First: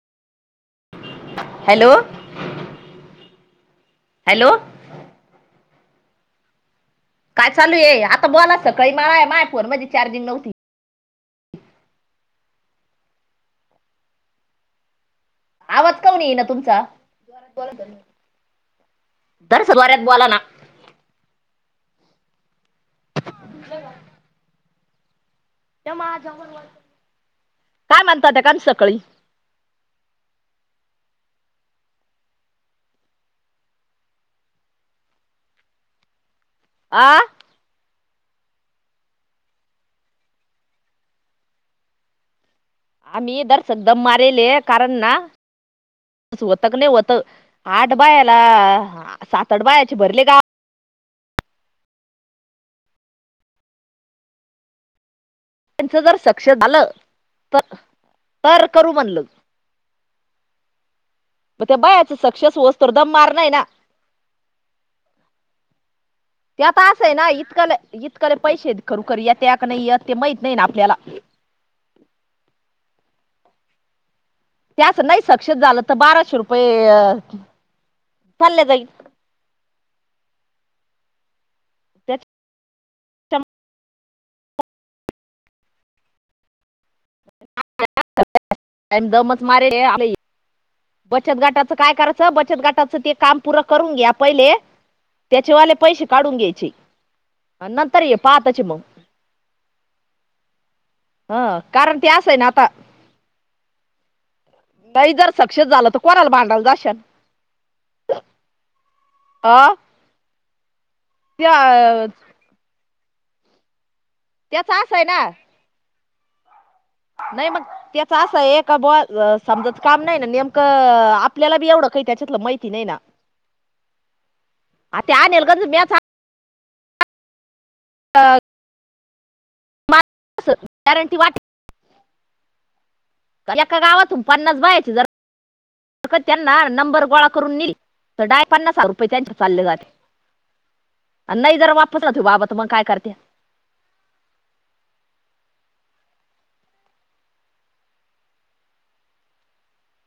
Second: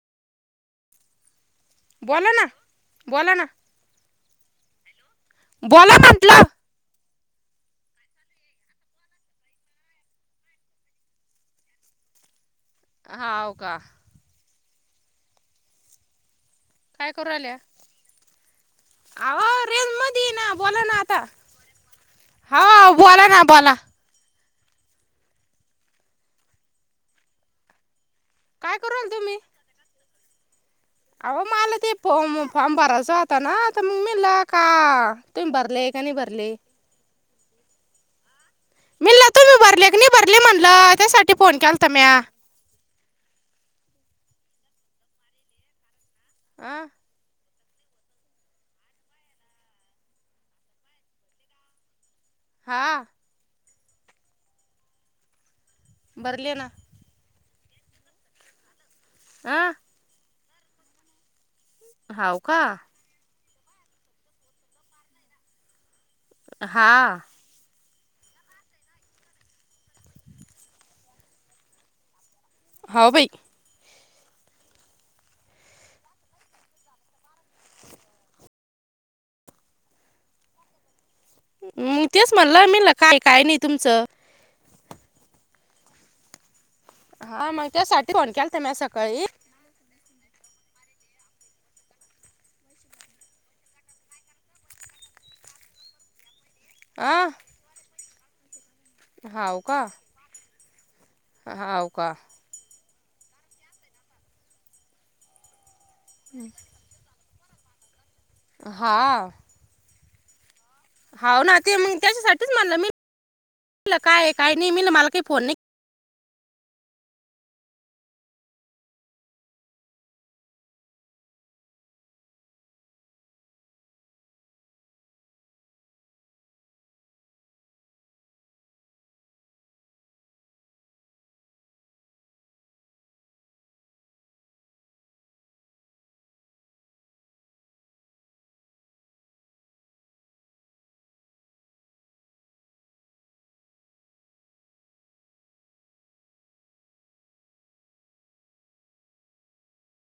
Hello, बोला ना, बोला ना. हॅलो, बोला म्हटलं. काय चालू ये? आता बोला सकाळी मळा आहे. माय फोन मध्ये चार्जिंग नव्हती. हाव का. आवाज कावून ये ना तुमचा? काय करू राल्या? आओ दरसक रेज वाऱ्यात मधी बोला ये ना. बोला ना आता, आहो बोला ना बोला. ते माझा म्हणून, काय मनतात हे [unintelligible] काय करू सकाळी. राहिले तुम्ही अहो माल ते फो फॉर्म भराच होता न, त मग मिल का तुम्ही भरले, का नाही भरले? आ, म्हणलं तुम्ही भरले की नाही भरले म्हणल, त्यासाठी फोन केलता म्या. आम्ही दर सकदम मारेल ये कारण ना वतग अं, लय होत. आठ बायाला सात आठ बायाचे भरले गा हा, त्यांच जर सक्ष भरले ना झालं, तर तर करू म्हणलं. आ म त्या बायाच हाव सक्सेस का होस तर दम मार ये ना, ते आता हा असं आहे ना, इतकाले इतकाले पैसेत खरोखर येत्या का नाही येत माहित नाही ना आपल्याला. हो बाई. त्याच नाही सक्सेस झालं त बाराशे रुपये चालले जाईल. म तेच त्याच्या म्हणलं मिल काय काय नाही तुमचं. हा मग त्यासाठी फोन केलता म्या सकाळी. दमच मारे ये [unintelligible] बचत गटाचं काय कराचं. बचत गटाचं ते काम पूरं करून घ्या पहिले. त्याचेवाले पैसे काढून घ्यायचे. अ, नंतर ये. पा आताची मग हा का, ह हाव कारण ते का अस आहे ना आता, नाही जर सक्सेस झालं त कोणाला भांडाला जाशाल. हा, आ, हो ना ते त्याच्यासाठीच म्हणलं मी काय काही नाही त्याचं मिलं असं आहे मला काही ना फोन नाही नाही मग त्याच असय एक समजाच काम नाही ना नेमकं आपल्याला बी एवढं काही त्याच्यातलं माहिती नाही. [unintelligible] आता त्या अनिलगंच मच [unintelligible] एका गावातून पन्नास बायची जर फत त्यांना नंबर गोळा करून नेल तर डा पन्नास हजार रुपये त्यांच्या चालले जाते नाही जर वापस या तर बाबा त मग काय करते.